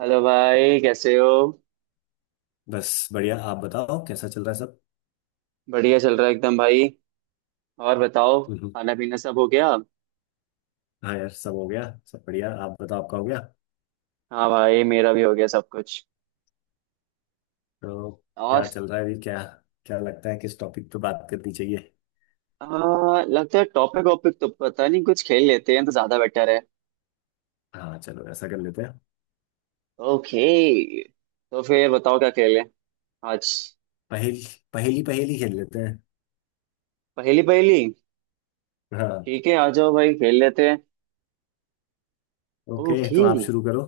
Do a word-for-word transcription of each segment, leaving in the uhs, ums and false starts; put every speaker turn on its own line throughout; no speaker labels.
Hello भाई, कैसे हो।
बस बढ़िया। आप बताओ कैसा चल रहा है सब।
बढ़िया चल रहा है एकदम भाई। और बताओ,
हम्म,
खाना पीना सब हो गया।
हाँ यार सब हो गया। सब बढ़िया। आप बताओ आपका हो गया?
हाँ भाई, मेरा भी हो गया सब कुछ।
तो क्या
और
चल रहा है अभी? क्या क्या लगता है किस टॉपिक पे बात करनी चाहिए?
आ, लगता है टॉपिक वॉपिक तो पता नहीं, कुछ खेल लेते हैं तो ज्यादा बेटर है।
हाँ, चलो ऐसा कर लेते हैं।
ओके, तो फिर बताओ क्या खेलें आज।
पहेली। पहेली पहेली खेल लेते हैं।
पहली पहली।
हाँ।
ठीक है, आ जाओ भाई खेल लेते हैं।
ओके
ओके,
तो आप शुरू करो।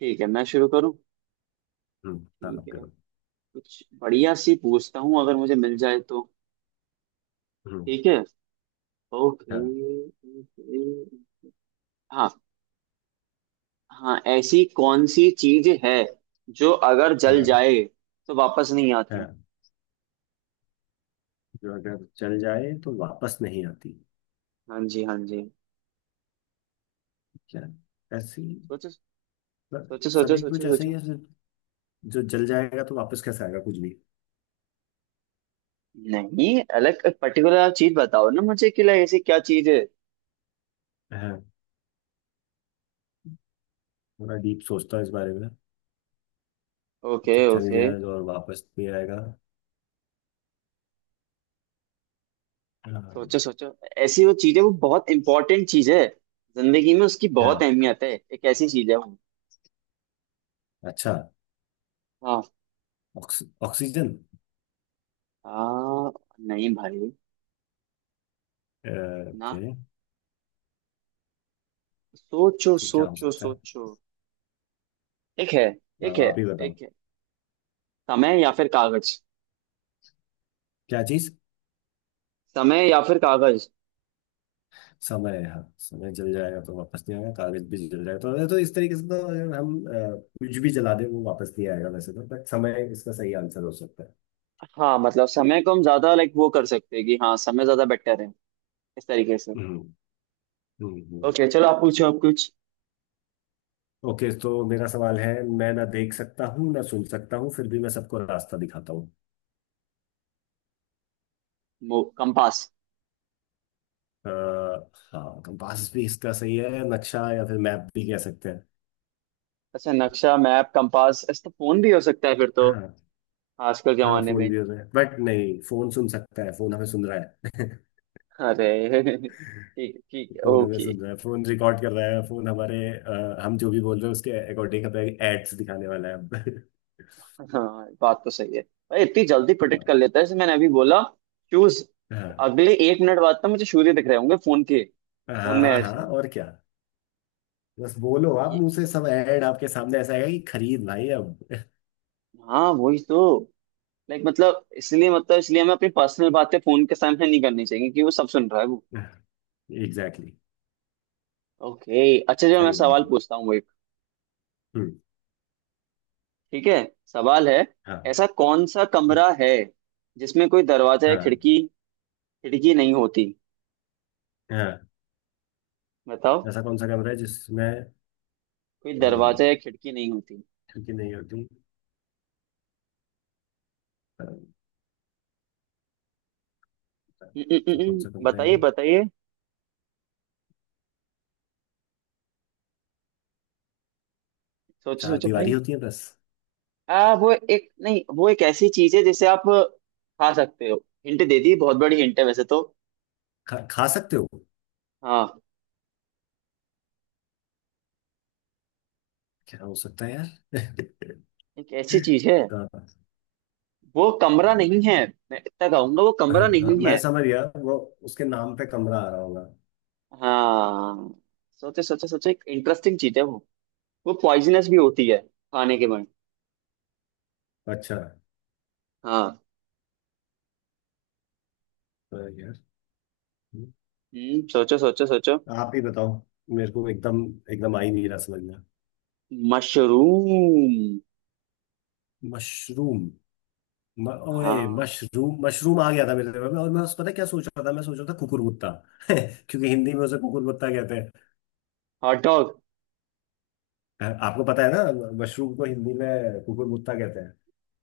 ठीक है मैं शुरू करूँ।
हम्म, हाँ
ठीक
आप
है,
करो।
कुछ बढ़िया सी पूछता हूँ, अगर मुझे मिल जाए तो।
हम्म,
ठीक है। ओके।
हाँ।
ओके। हाँ। हाँ, ऐसी कौन सी चीज है जो अगर जल
हाँ।
जाए तो वापस नहीं आती।
हाँ, जो अगर चल जाए तो वापस नहीं आती?
हाँ जी, हाँ जी।
क्या? ऐसी।
सोचो
मतलब
सोचो सोचो
सभी
सोचो
कुछ ऐसा ही
सोचो।
है सिर्फ। जो जल जाएगा तो वापस कैसे आएगा कुछ भी?
नहीं, अलग पर्टिकुलर चीज बताओ ना मुझे कि like ऐसी क्या चीज है।
हाँ, थोड़ा डीप सोचता हूँ इस बारे में। जो
ओके
चल
ओके।
गया है और वापस भी आएगा।
सोचो
अम,
सोचो। ऐसी वो चीज है, वो बहुत इंपॉर्टेंट चीज है, जिंदगी में उसकी बहुत
है?
अहमियत है, एक ऐसी चीज है वो।
अच्छा।
हाँ
ऑक्स, ऑक्सीजन।
हाँ। नहीं भाई। ना।
ओके
सोचो
तो क्या हो
सोचो
सकता है?
सोचो। एक है। एक
अब
है।
आप ही बताओ।
एक है। समय या फिर कागज।
क्या चीज?
समय या फिर कागज।
समय है। हाँ समय जल जाएगा तो वापस नहीं आएगा। कागज भी जल जाएगा तो, तो इस तरीके से। तो अगर हम अ, कुछ भी जला दें वो वापस नहीं आएगा वैसे तो। बट समय इसका सही आंसर हो सकता है।
हाँ, मतलब समय को हम ज्यादा लाइक वो कर सकते हैं कि हाँ समय ज्यादा बेटर है इस तरीके से।
हम्म। हम्म, हम्म।
ओके चलो, आप पूछो आप कुछ।
ओके तो मेरा सवाल है। मैं ना देख सकता हूँ ना सुन सकता हूँ फिर भी मैं सबको रास्ता दिखाता हूँ।
मो- कंपास।
अ, हाँ, कंपास भी इसका सही है। नक्शा या फिर मैप भी कह सकते हैं।
अच्छा, नक्शा मैप कंपास, ऐसा तो फोन भी हो सकता है फिर तो,
हाँ।
आजकल के
हाँ,
जमाने
फोन
में।
भी हो रहा है बट नहीं। फोन सुन सकता है। फोन हमें सुन रहा है।
अरे ठीक ठीक है,
फोन हमें
ओके।
सुन रहा है। फोन रिकॉर्ड कर रहा है। फोन हमारे अ, हम जो भी बोल रहे हैं उसके अकॉर्डिंग हमें एड्स दिखाने वाला है अब।
हाँ बात तो सही है। भाई इतनी जल्दी प्रोटेक्ट कर लेता है, जैसे मैंने अभी बोला शूज,
हाँ,
अगले एक मिनट बाद तो मुझे सूर्य दिख रहे होंगे फोन के, फोन में
हाँ।
एड्स
हाँ
में।
और क्या? बस बोलो आप
ये।
मुंह से। सब ऐड आपके सामने ऐसा आएगा कि खरीद भाई अब।
हाँ वही तो। लाइक मतलब इसलिए, मतलब इसलिए हमें अपनी पर्सनल बातें फोन के सामने नहीं करनी चाहिए, क्योंकि वो सब सुन रहा है वो।
Exactly, exactly।
ओके, अच्छा जो मैं
सही बात
सवाल
है।
पूछता हूँ वो एक,
हम्म।
ठीक है, सवाल है।
हाँ।
ऐसा कौन सा
हम्म,
कमरा है जिसमें कोई दरवाजा या
हाँ।
खिड़की खिड़की नहीं होती,
हाँ,
बताओ।
ऐसा कौन सा कैमरा है जिसमें
कोई दरवाजा या खिड़की नहीं होती।
हल्की नहीं होती? पर
हम्म, हम्म, हम्म,
सब कम से
हम्म,
कम
बताइए
रहेगा।
बताइए। सोचो
चार
सोचो
दीवारी
भाई।
होती है बस।
आ वो एक, नहीं वो एक ऐसी चीज है जिसे आप खा सकते हो। हिंट दे दी, बहुत बड़ी हिंट है वैसे तो।
खा, खा सकते हो?
हाँ।
क्या हो सकता है यार?
एक ऐसी चीज है,
हाँ,
वो कमरा
हाँ,
नहीं है। मैं इतना कहूंगा वो
हाँ,
कमरा
हाँ,
नहीं
मैं
है।
समझ गया। वो उसके नाम पे कमरा आ रहा होगा।
हाँ। सोचे सोचे सोचे, एक इंटरेस्टिंग चीज है वो वो पॉइजनस भी होती है खाने के बाद।
अच्छा।
हाँ।
तो यार। हम्म,
हम्म सोचो सोचो सोचो।
आप ही बताओ। मेरे को एकदम एकदम आ ही नहीं रहा समझ में।
मशरूम।
मशरूम। म, ओए
हाँ,
मशरूम मशरूम आ गया था मेरे दिमाग में। और मैं उस पता है क्या सोच रहा था? मैं सोच रहा था कुकुरमुत्ता। क्योंकि हिंदी में उसे कुकुरमुत्ता कहते।
Hot dog.
आपको पता है ना मशरूम को हिंदी में कुकुरमुत्ता कहते हैं?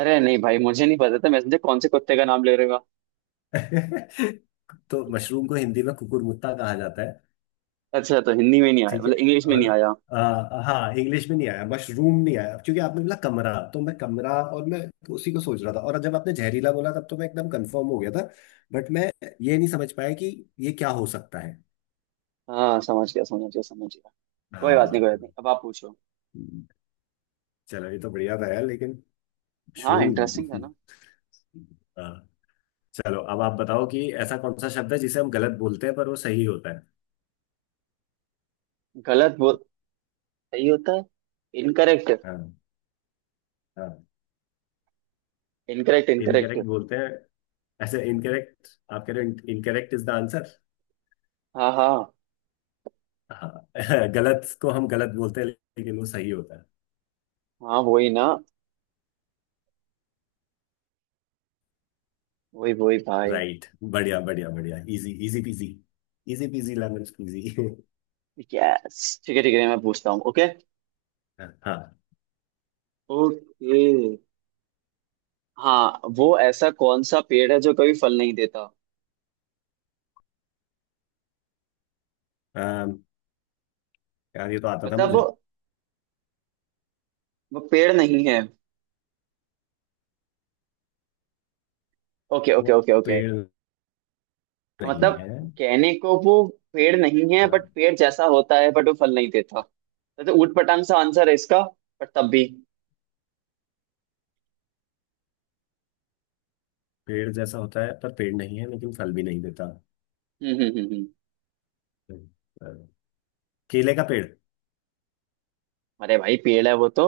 अरे नहीं भाई, मुझे नहीं पता था, मैं समझे कौन से कुत्ते का नाम ले रहेगा।
तो मशरूम को हिंदी में कुकुरमुत्ता कहा जाता है।
अच्छा, तो हिंदी में नहीं आया,
ठीक है।
मतलब इंग्लिश में
और
नहीं आया।
आ, हाँ, इंग्लिश में नहीं आया। मशरूम नहीं आया क्योंकि आपने बोला कमरा। तो मैं कमरा और मैं उसी को सोच रहा था। और जब आपने जहरीला बोला तब तो मैं एकदम कंफर्म हो गया था। बट मैं ये नहीं समझ पाया कि ये क्या हो सकता है।
हाँ समझ गया समझ गया समझ गया। कोई बात
हाँ।
नहीं, कोई बात नहीं, अब आप पूछो।
चलो ये तो बढ़िया था यार, लेकिन
हाँ, इंटरेस्टिंग था
मशरूम।
ना।
हाँ। चलो अब आप बताओ कि ऐसा कौन सा शब्द है जिसे हम गलत बोलते हैं पर वो सही होता है?
गलत बोल सही होता है, इनकरेक्ट।
हाँ, हाँ,
इनकरेक्ट
इनकरेक्ट
इनकरेक्ट।
बोलते हैं। ऐसे इनकरेक्ट? आप कह रहे हो इनकरेक्ट इज द आंसर?
हाँ हाँ।
हाँ। गलत को हम गलत बोलते हैं लेकिन वो सही होता है।
हाँ वही ना, वही वही भाई।
राइट, बढ़िया बढ़िया बढ़िया। Easy easy peasy. Easy peasy lemon squeezy.
Yes ठीक है ठीक है, मैं पूछता हूँ। ओके।
हाँ।
ओके। हाँ, वो ऐसा कौन सा पेड़ है जो कभी फल नहीं देता।
अम, यार ये तो आता था
मतलब
मुझे।
वो वो पेड़ नहीं है। ओके
वो
ओके ओके ओके।
पेड़
मतलब
नहीं है।
कहने को वो पेड़ नहीं है,
हाँ,
बट पेड़ जैसा होता है, बट वो फल नहीं देता, तो तो ऊट पटांग सा आंसर है इसका, बट तब भी।
पेड़ जैसा होता है पर पेड़ नहीं है लेकिन फल भी नहीं देता।
हम्म हम्म हम्म हम्म।
अ, केले का पेड़।
अरे भाई पेड़ है वो तो।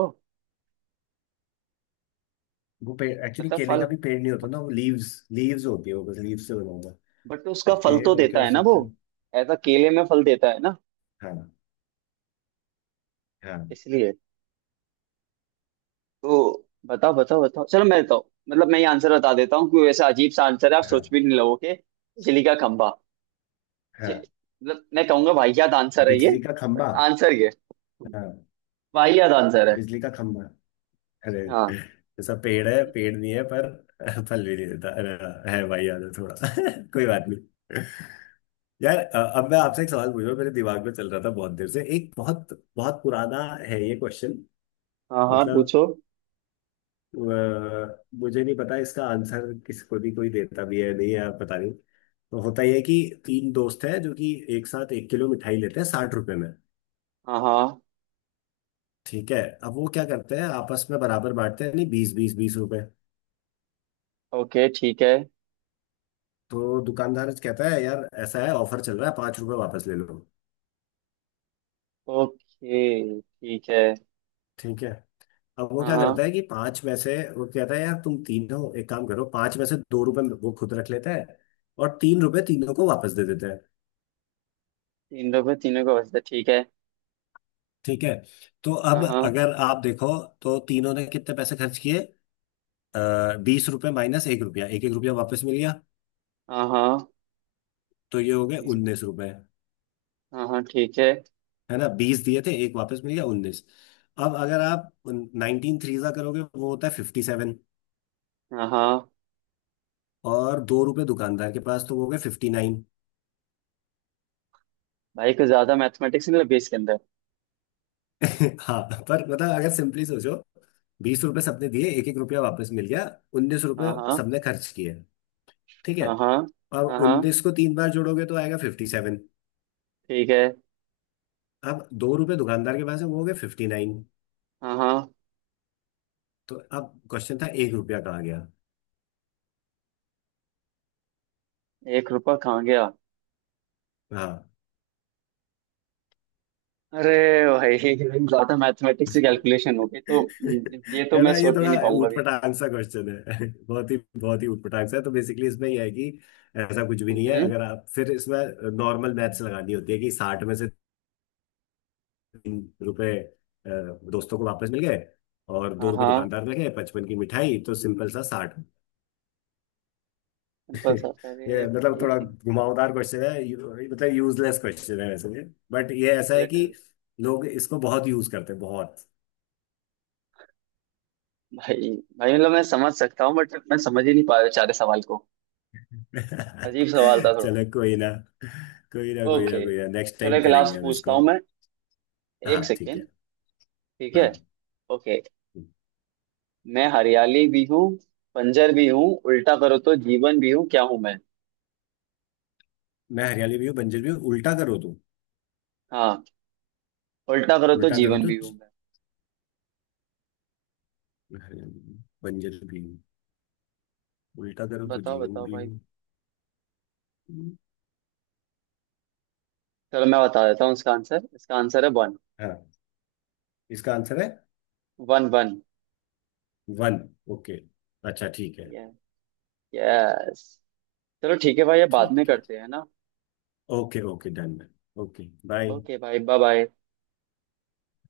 वो पेड़ एक्चुअली
मतलब
केले का
फल,
भी पेड़ नहीं होता ना। वो लीव्स लीव्स होती है। वो बस लीव से बना होता है।
बट उसका फल
ओके
तो
और क्या
देता
हो
है ना वो।
सकता है?
ऐसा केले में फल देता है ना,
हाँ। हाँ,
इसलिए। तो बताओ बताओ बताओ, चलो मैं बताओ, मतलब मैं ये आंसर बता देता हूँ, क्योंकि वैसा अजीब सा आंसर है आप सोच
हाँ,
भी नहीं लोगे, बिजली का खंभा। जे-
हाँ,
मतलब मैं कहूंगा वाहियात आंसर है ये,
बिजली का
बट
खंबा।
आंसर ये
हाँ,
वाहियात आंसर है।
बिजली का खंबा। अरे
हाँ
जैसा पेड़ है, पेड़ नहीं है पर फल भी नहीं देता। अरे हाँ, है भाई, याद है थोड़ा। कोई बात नहीं। यार, अ, अब मैं आपसे एक सवाल पूछ रहा हूँ। मेरे दिमाग में चल रहा था बहुत देर से। एक बहुत बहुत पुराना है ये क्वेश्चन।
हाँ, हाँ
मतलब
पूछो।
अ, मुझे नहीं पता इसका आंसर किसको भी। कोई देता भी है नहीं यार, पता नहीं। तो होता यह है कि तीन दोस्त हैं जो कि एक साथ एक किलो मिठाई लेते हैं साठ रुपए में।
हाँ हाँ।
ठीक है। अब वो क्या करते हैं? आपस में बराबर बांटते हैं। नहीं, बीस बीस बीस रुपए।
ओके ठीक है।
तो दुकानदार कहता है यार ऐसा है, ऑफर चल रहा है, पांच रुपए वापस ले लो।
ओके ठीक है।
ठीक है। अब वो
हाँ
क्या
हाँ।
करता है कि पांच में से, वो कहता है यार तुम तीन हो एक काम करो, पांच में से दो रुपए वो खुद रख लेता है। और तीन रुपए तीनों को वापस दे देता है।
तीन लोग हैं, तीनों का बचता है, ठीक है।
ठीक है। तो अब
हाँ हाँ।
अगर आप देखो तो तीनों ने कितने पैसे खर्च किए? बीस रुपए माइनस एक रुपया, एक एक रुपया वापस मिल गया।
हाँ हाँ।
तो ये हो गए
तीसरा-
उन्नीस रुपए।
हाँ हाँ ठीक है।
है ना? बीस दिए थे, एक वापस मिल गया, उन्नीस। अब अगर आप नाइनटीन थ्रीजा करोगे वो होता है फिफ्टी सेवन।
हाँ हाँ।
और दो रुपए दुकानदार के पास, तो वो हो गए फिफ्टी नाइन।
भाई कुछ ज्यादा मैथमेटिक्स नहीं लगे इसके अंदर।
हाँ। पर मतलब अगर सिंपली सोचो, बीस रुपए सबने दिए, एक एक रुपया वापस मिल गया, उन्नीस
हाँ
रुपए
हाँ।
सबने खर्च किए। ठीक है।
हाँ हाँ।
और
हाँ हाँ
उन्नीस को तीन बार जोड़ोगे तो आएगा फिफ्टी सेवन।
ठीक है।
अब दो रुपए दुकानदार के पास है, वो हो गए फिफ्टी नाइन।
हाँ हाँ।
तो अब क्वेश्चन था एक रुपया कहाँ गया?
एक रुपया कहाँ गया।
हाँ।
अरे भाई ज्यादा मैथमेटिक्स से कैलकुलेशन हो गई तो, ये तो
है
मैं
ना ये
सोच भी
थोड़ा
नहीं पाऊंगा अभी।
ऊटपटांग सा क्वेश्चन है। बहुत ही बहुत ही ऊटपटांग सा है। तो बेसिकली इसमें यह है कि ऐसा कुछ भी नहीं है।
हम्म
अगर आप फिर इसमें नॉर्मल मैथ्स लगानी होती है कि साठ में से तीन रुपए अ, दोस्तों को वापस मिल गए। और दो
हाँ
रुपए
हाँ।
दुकानदार ने गए, पचपन की मिठाई तो सिंपल सा साठ।
बस अरे
ये मतलब थोड़ा
भाई।
घुमावदार क्वेश्चन है। यू- मतलब यूजलेस क्वेश्चन है वैसे। बट ये But ये ऐसा है कि
लिटरल।
लोग इसको बहुत यूज करते हैं बहुत।
भाई, भाई मतलब मैं समझ सकता हूँ, बट मैं समझ ही नहीं पा रहा सारे सवाल को। अजीब सवाल था थोड़ा।
चलो, कोई ना, कोई ना, कोई ना,
ओके,
कोई ना, नेक्स्ट
चलो
टाइम
एक
करेंगे
लास्ट
हम
पूछता
इसको।
हूँ मैं।
हाँ,
एक
ठीक है।
सेकेंड। ठीक है।
हाँ,
ओके। मैं हरियाली भी हूँ, बंजर भी हूँ, उल्टा करो तो जीवन भी हूँ, क्या हूँ मैं।
मैं हरियाणवी भी हूँ, बंजर भी हूँ, उल्टा करो तो।
हाँ, उल्टा करो तो
उल्टा करो
जीवन
तो
भी
जी-
हूँ।
मैं हरियाणवी भी हूँ, बंजर भी हूँ, उल्टा करो तो
बताओ
जीवन
बताओ
भी
भाई।
हूँ।
चलो मैं बता देता हूँ इसका आंसर, इसका आंसर है वन।
हाँ, इसका आंसर है
वन वन।
वन। ओके, अच्छा, ठीक है।
यस। चलो ठीक है भाई, ये बाद में
ठीक है।
करते हैं ना।
Okay okay done. Okay, bye.
Okay भाई, बाय बाय।